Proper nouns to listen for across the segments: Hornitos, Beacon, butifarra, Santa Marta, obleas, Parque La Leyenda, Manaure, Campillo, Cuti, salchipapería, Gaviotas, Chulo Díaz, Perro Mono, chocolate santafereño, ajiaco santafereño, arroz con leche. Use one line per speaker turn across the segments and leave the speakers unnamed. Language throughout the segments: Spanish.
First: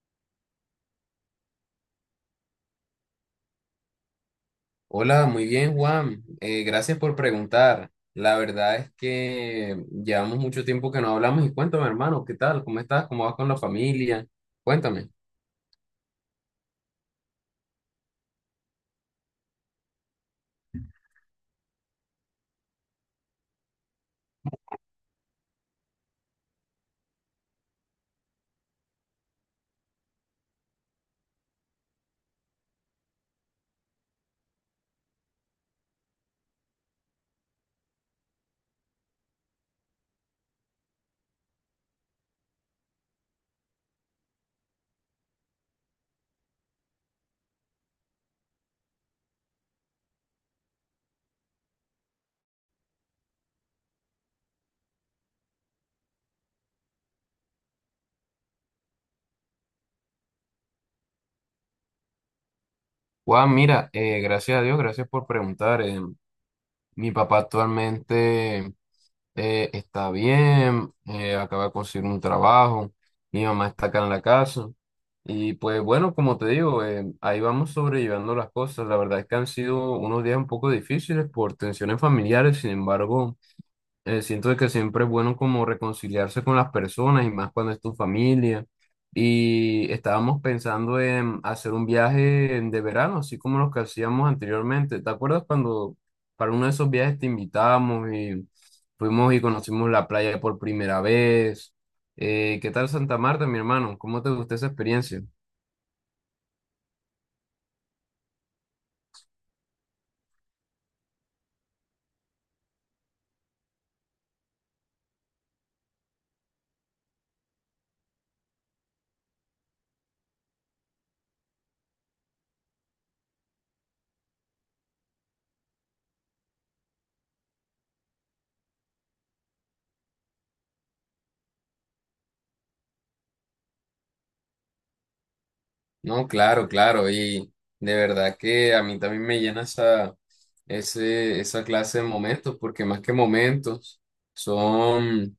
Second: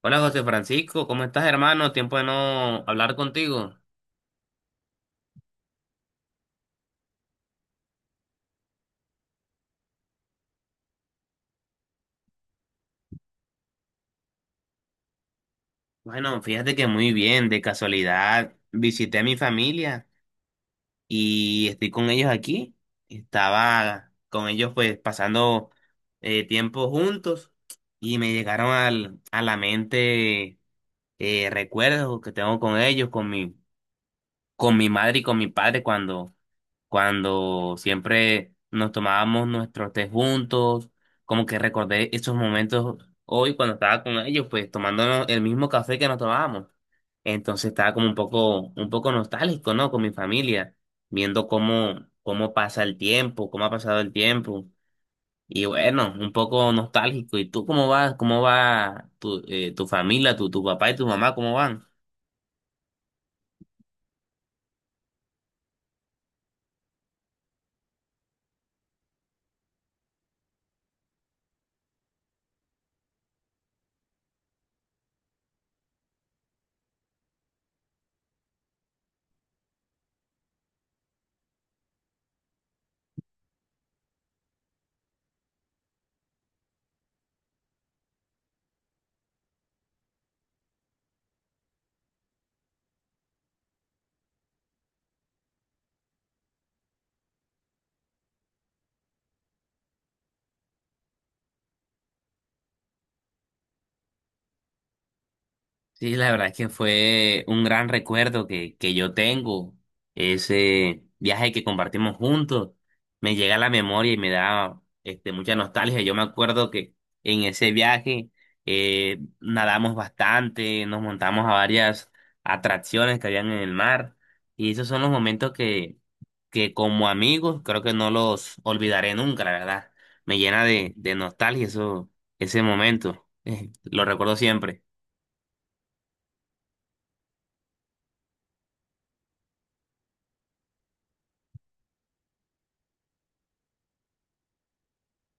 Hola José Francisco, ¿cómo estás hermano? Tiempo de no hablar contigo.
Hola, muy bien, Juan. Gracias por preguntar. La verdad es que llevamos mucho tiempo que no hablamos y cuéntame, hermano, ¿qué tal? ¿Cómo estás? ¿Cómo vas con la familia? Cuéntame.
Bueno, fíjate que muy bien, de casualidad visité a mi familia y estoy con ellos aquí. Estaba con ellos pues pasando tiempo juntos y me llegaron a la mente recuerdos que tengo con ellos, con mi madre y con mi padre cuando siempre nos tomábamos nuestros té juntos, como que recordé esos momentos hoy cuando estaba con ellos, pues tomándonos el mismo café que nos tomábamos. Entonces estaba como un poco nostálgico, ¿no? Con mi familia, viendo cómo, cómo pasa el tiempo, cómo ha pasado el tiempo. Y bueno, un poco nostálgico. ¿Y tú cómo vas? ¿Cómo va tu, tu familia, tu papá y tu mamá? ¿Cómo van?
Juan, mira, gracias a Dios, gracias por preguntar. Mi papá actualmente está bien, acaba de conseguir un trabajo, mi mamá está acá en la casa. Y pues bueno, como te digo, ahí vamos sobrellevando las cosas. La verdad es que han sido unos días un poco difíciles por tensiones familiares, sin embargo. Siento de que siempre es bueno como reconciliarse con las personas y más cuando es tu familia. Y estábamos pensando en hacer un viaje de verano, así como los que hacíamos anteriormente. ¿Te acuerdas cuando para uno de esos viajes te invitamos y fuimos y conocimos la playa por primera vez? ¿Qué tal Santa Marta, mi hermano? ¿Cómo te gustó esa experiencia?
Sí, la verdad es que fue un gran recuerdo que yo tengo. Ese viaje que compartimos juntos me llega a la memoria y me da mucha nostalgia. Yo me acuerdo que en ese viaje nadamos bastante, nos montamos a varias atracciones que habían en el mar y esos son los momentos que como amigos creo que no los olvidaré nunca, la verdad. Me llena de nostalgia eso, ese momento. Lo recuerdo siempre.
No, claro, claro, y de verdad que a mí también me llena esa clase de momentos, porque más que momentos, son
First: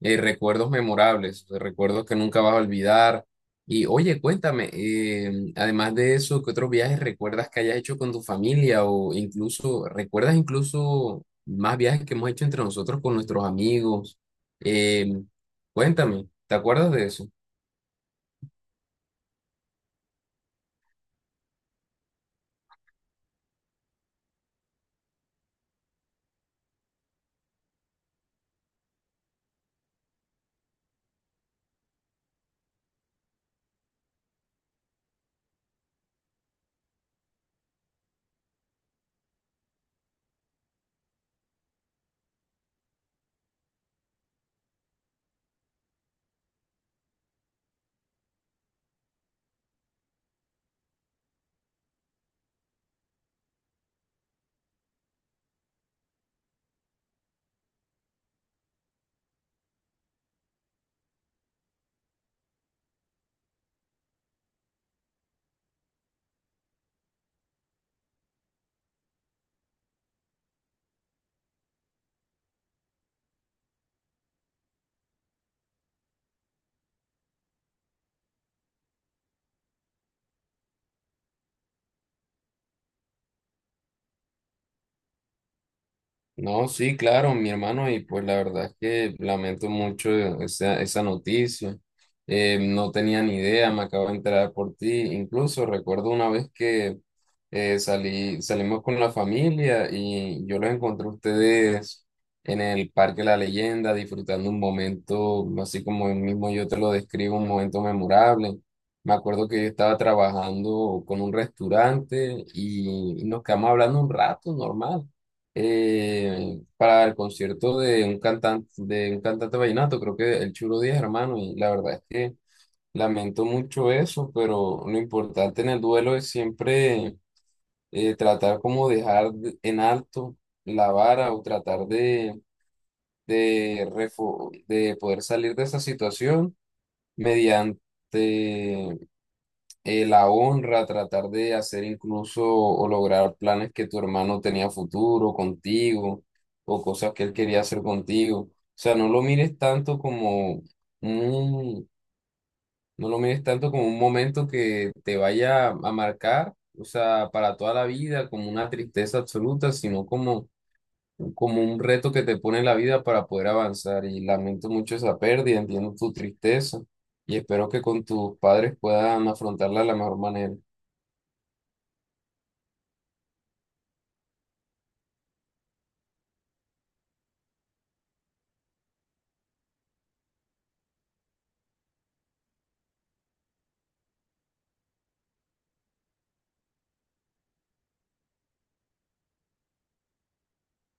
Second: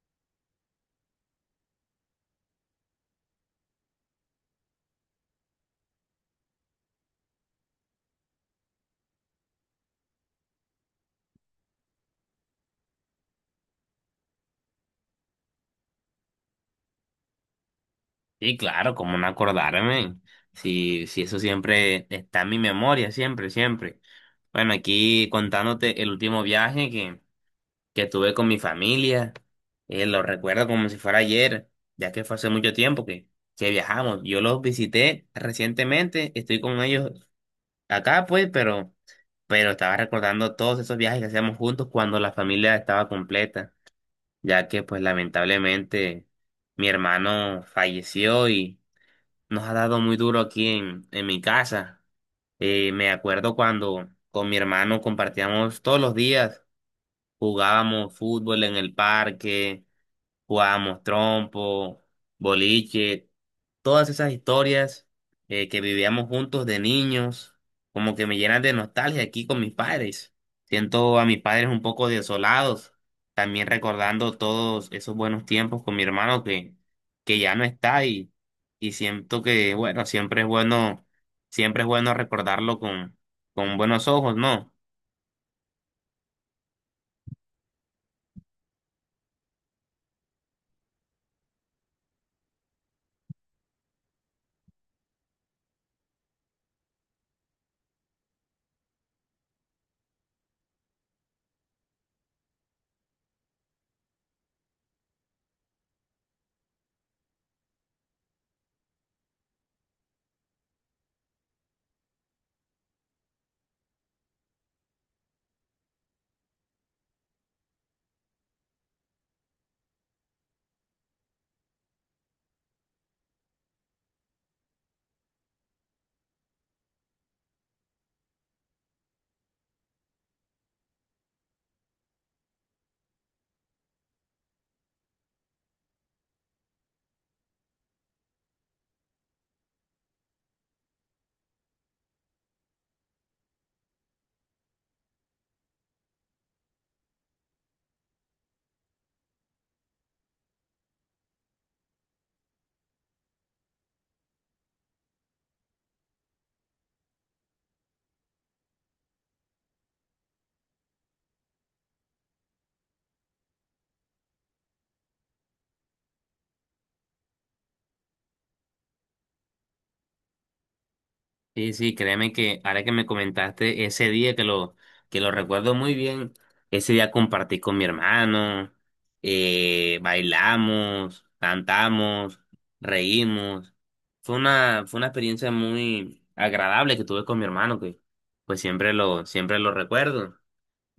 recuerdos memorables, de recuerdos que nunca vas a olvidar. Y oye, cuéntame, además de eso, ¿qué otros viajes recuerdas que hayas hecho con tu familia o incluso, recuerdas incluso más viajes que hemos hecho entre nosotros con nuestros amigos? Eh, Cuéntame, ¿te acuerdas de eso?
Sí, claro, como no acordarme. Sí, sí, eso siempre está en mi memoria, siempre, siempre. Bueno, aquí contándote el último viaje que tuve con mi familia, lo recuerdo como si fuera ayer, ya que fue hace mucho tiempo que viajamos. Yo los visité recientemente, estoy con ellos acá, pues, pero estaba recordando todos esos viajes que hacíamos juntos cuando la familia estaba completa, ya que, pues, lamentablemente mi hermano falleció, nos ha dado muy duro aquí en mi casa. Me acuerdo cuando con mi hermano compartíamos todos los días, jugábamos fútbol en el parque, jugábamos trompo, boliche, todas esas historias que vivíamos juntos de niños, como que me llenan de nostalgia aquí con mis padres. Siento a mis padres un poco desolados, también recordando todos esos buenos tiempos con mi hermano que ya no está y siento que, bueno, siempre es bueno, siempre es bueno recordarlo con buenos ojos, ¿no?
No, sí, claro, mi hermano, y pues la verdad es que lamento mucho esa noticia. No tenía ni idea, me acabo de enterar por ti. Incluso recuerdo una vez que salimos con la familia y yo los encontré a ustedes en el Parque La Leyenda disfrutando un momento, así como el mismo yo te lo describo, un momento memorable. Me acuerdo que yo estaba trabajando con un restaurante y nos quedamos hablando un rato, normal para el concierto de un cantante vallenato, creo que el Chulo Díaz, hermano, y la verdad es que lamento mucho eso, pero lo importante en el duelo es siempre tratar como en alto la vara o tratar de, refo- de poder salir de esa situación mediante la honra, tratar de hacer incluso o lograr planes que tu hermano tenía futuro contigo o cosas que él quería hacer contigo. O sea, no lo mires tanto como un, no lo mires tanto como un momento que te vaya a marcar, o sea, para toda la vida, como una tristeza absoluta, sino como, como un reto que te pone la vida para poder avanzar. Y lamento mucho esa pérdida, entiendo tu tristeza. Y espero que con tus padres puedan afrontarla de la mejor manera.
Sí, sí, créeme que ahora que me comentaste ese día que lo recuerdo muy bien, ese día compartí con mi hermano, bailamos, cantamos, reímos. Fue una experiencia muy agradable que tuve con mi hermano, que pues siempre lo recuerdo.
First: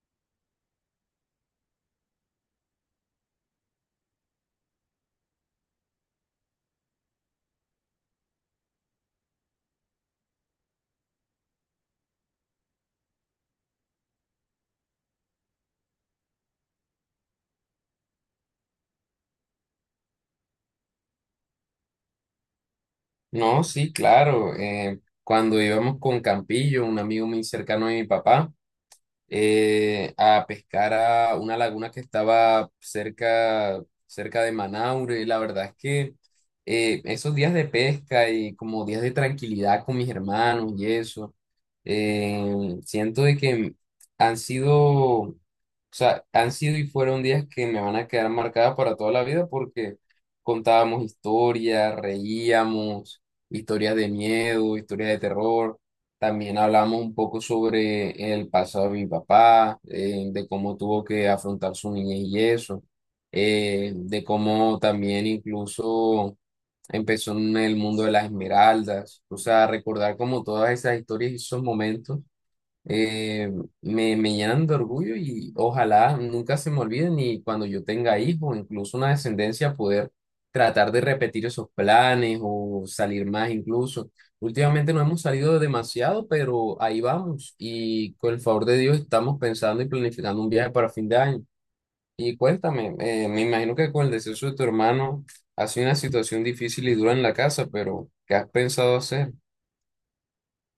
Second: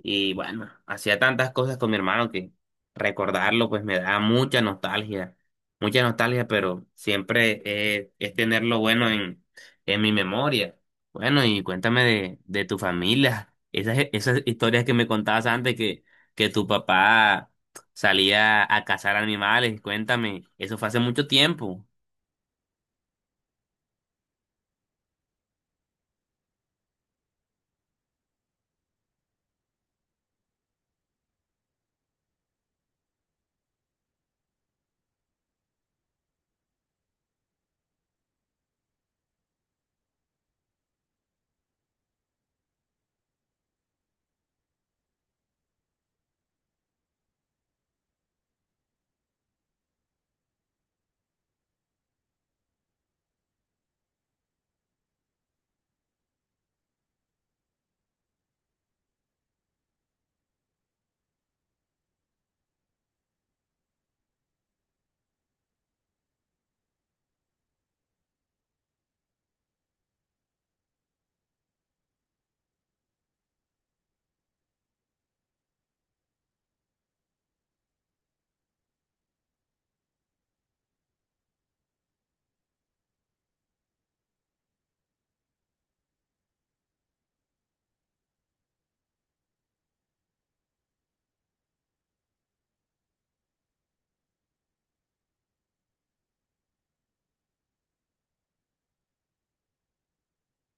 Y bueno, hacía tantas cosas con mi hermano que recordarlo pues me da mucha nostalgia, pero siempre es tenerlo bueno en mi memoria. Bueno, y cuéntame de tu familia, esas historias que me contabas antes que tu papá salía a cazar animales, cuéntame, eso fue hace mucho tiempo.
No, sí, claro. Cuando íbamos con Campillo, un amigo muy cercano de mi papá, a pescar a una laguna que estaba cerca, cerca de Manaure. La verdad es que esos días de pesca y como días de tranquilidad con mis hermanos y eso, siento de que han sido, o sea, han sido y fueron días que me van a quedar marcadas para toda la vida porque contábamos historias, reíamos, historias de miedo, historias de terror. También hablamos un poco sobre el pasado de mi papá, de cómo tuvo que afrontar su niñez y eso, de cómo también incluso empezó en el mundo de las esmeraldas, o sea, recordar como todas esas historias y esos momentos eh, me llenan de orgullo y ojalá nunca se me olviden y cuando yo tenga hijos, incluso una descendencia, poder tratar de repetir esos planes o salir más incluso. Últimamente no hemos salido demasiado, pero ahí vamos y con el favor de Dios estamos pensando y planificando un viaje para fin de año. Y cuéntame, me imagino que con el deceso de tu hermano ha sido una situación difícil y dura en la casa, pero ¿qué has pensado hacer?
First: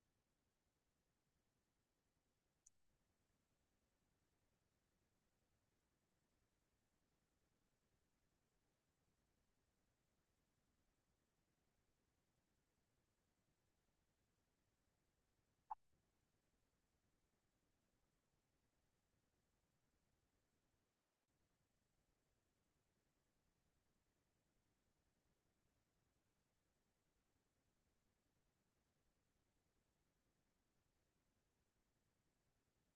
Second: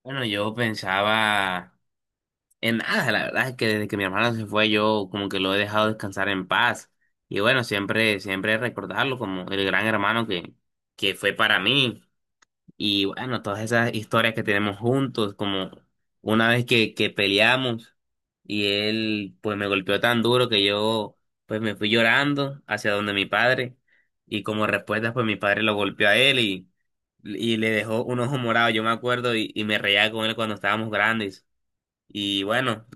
Bueno, yo pensaba en nada, la verdad es que desde que mi hermano se fue yo como que lo he dejado descansar en paz. Y bueno, siempre, siempre recordarlo como el gran hermano que fue para mí. Y bueno, todas esas historias que tenemos juntos, como una vez que peleamos y él pues me golpeó tan duro que yo pues me fui llorando hacia donde mi padre. Y como respuesta pues mi padre lo golpeó a él y le dejó un ojo morado, yo me acuerdo, y me reía con él cuando estábamos grandes. Y bueno,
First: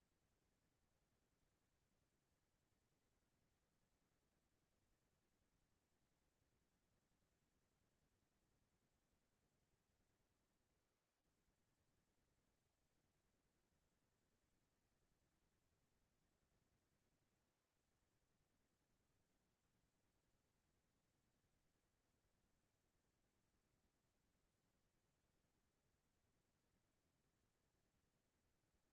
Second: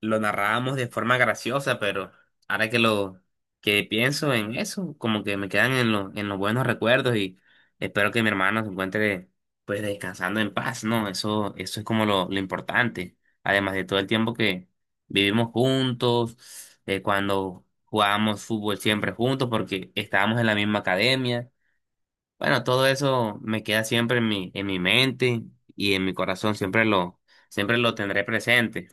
lo narrábamos de forma graciosa, pero ahora que lo que pienso en eso, como que me quedan en los buenos recuerdos y espero que mi hermano se encuentre pues descansando en paz, ¿no? Eso es como lo importante. Además de todo el tiempo que vivimos juntos, cuando jugábamos fútbol siempre juntos porque estábamos en la misma academia. Bueno, todo eso me queda siempre en mi mente y en mi corazón, siempre lo tendré presente.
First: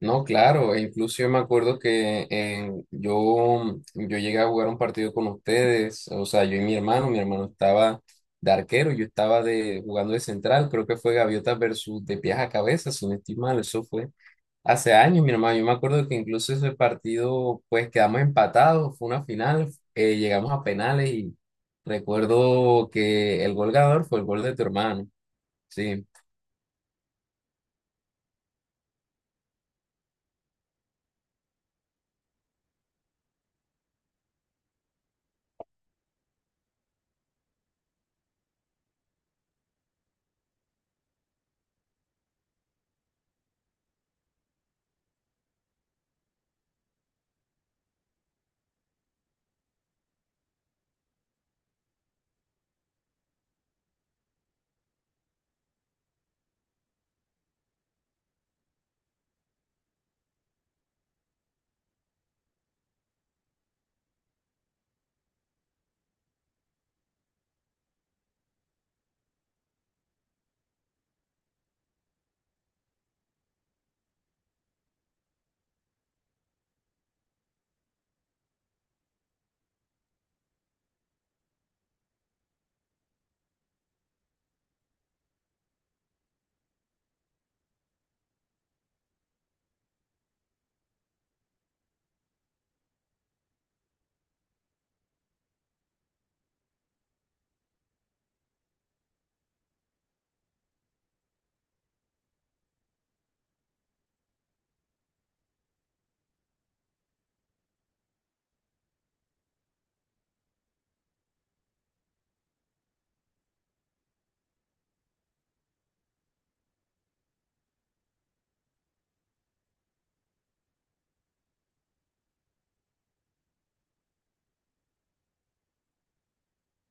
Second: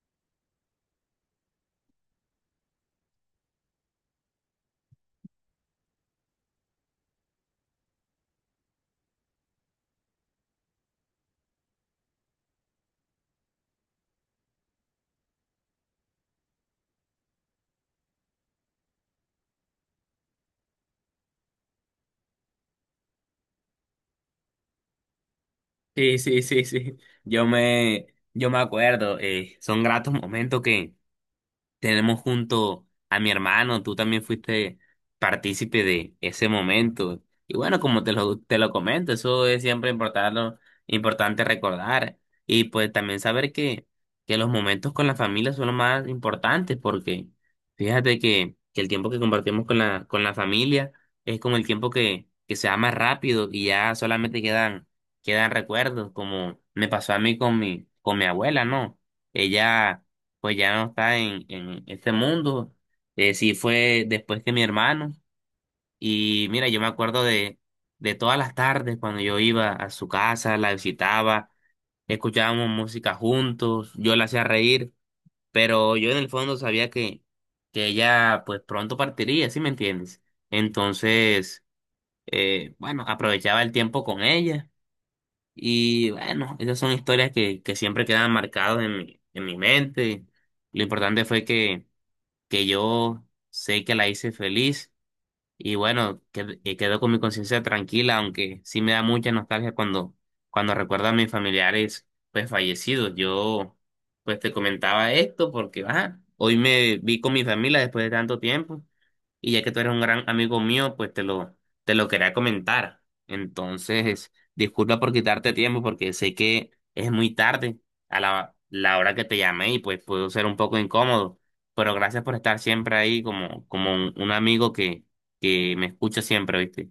No, claro, e incluso yo me acuerdo que yo llegué a jugar un partido con ustedes, o sea, yo y mi hermano estaba de arquero, yo estaba jugando de central, creo que fue Gaviotas versus de pies a cabeza, si no estoy mal, eso fue hace años, mi hermano, yo me acuerdo que incluso ese partido, pues quedamos empatados, fue una final, llegamos a penales y recuerdo que el gol ganador fue el gol de tu hermano, sí.
Sí, sí, sí, sí. Yo me, yo me acuerdo, son gratos momentos que tenemos junto a mi hermano, tú también fuiste partícipe de ese momento. Y bueno, como te lo comento, eso es siempre importante, importante recordar. Y pues también saber que los momentos con la familia son los más importantes, porque fíjate que el tiempo que compartimos con la familia es como el tiempo que se va más rápido y ya solamente quedan, quedan recuerdos, como me pasó a mí con mi abuela, ¿no? Ella pues ya no está en este mundo. Sí fue después que mi hermano. Y mira, yo me acuerdo de todas las tardes cuando yo iba a su casa, la visitaba, escuchábamos música juntos, yo la hacía reír, pero yo en el fondo sabía que ella pues pronto partiría, ¿sí me entiendes? Entonces, bueno, aprovechaba el tiempo con ella. Y bueno, esas son historias que siempre quedan marcadas en mi mente. Lo importante fue que yo sé que la hice feliz. Y bueno, quedo con mi conciencia tranquila, aunque sí me da mucha nostalgia cuando, cuando recuerdo a mis familiares pues fallecidos. Yo pues te comentaba esto porque ajá, hoy me vi con mi familia después de tanto tiempo y ya que tú eres un gran amigo mío, pues te lo quería comentar. Entonces, disculpa por quitarte tiempo porque sé que es muy tarde a la hora que te llamé y pues puedo ser un poco incómodo, pero gracias por estar siempre ahí como, como un amigo que me escucha siempre, ¿viste?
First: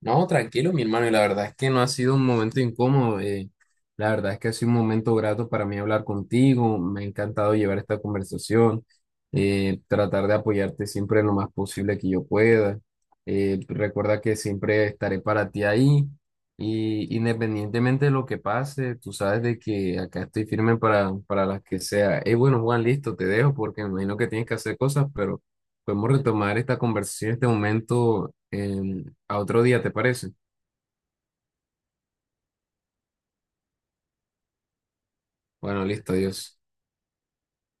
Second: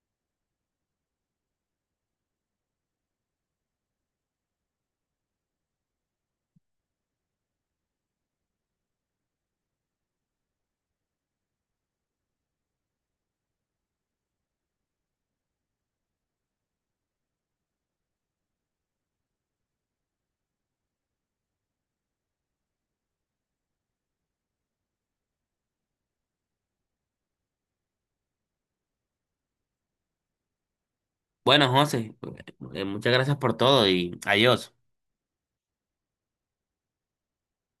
No, tranquilo, mi hermano, y la verdad es que no ha sido un momento incómodo. La verdad es que ha sido un momento grato para mí hablar contigo. Me ha encantado llevar esta conversación, tratar de apoyarte siempre lo más posible que yo pueda. Recuerda que siempre estaré para ti ahí y independientemente de lo que pase, tú sabes de que acá estoy firme para las que sea. Bueno, Juan, listo, te dejo porque me imagino que tienes que hacer cosas, pero podemos retomar esta conversación en este momento a otro día, ¿te parece?
Bueno, José, muchas gracias por todo y adiós.
Bueno, listo, adiós.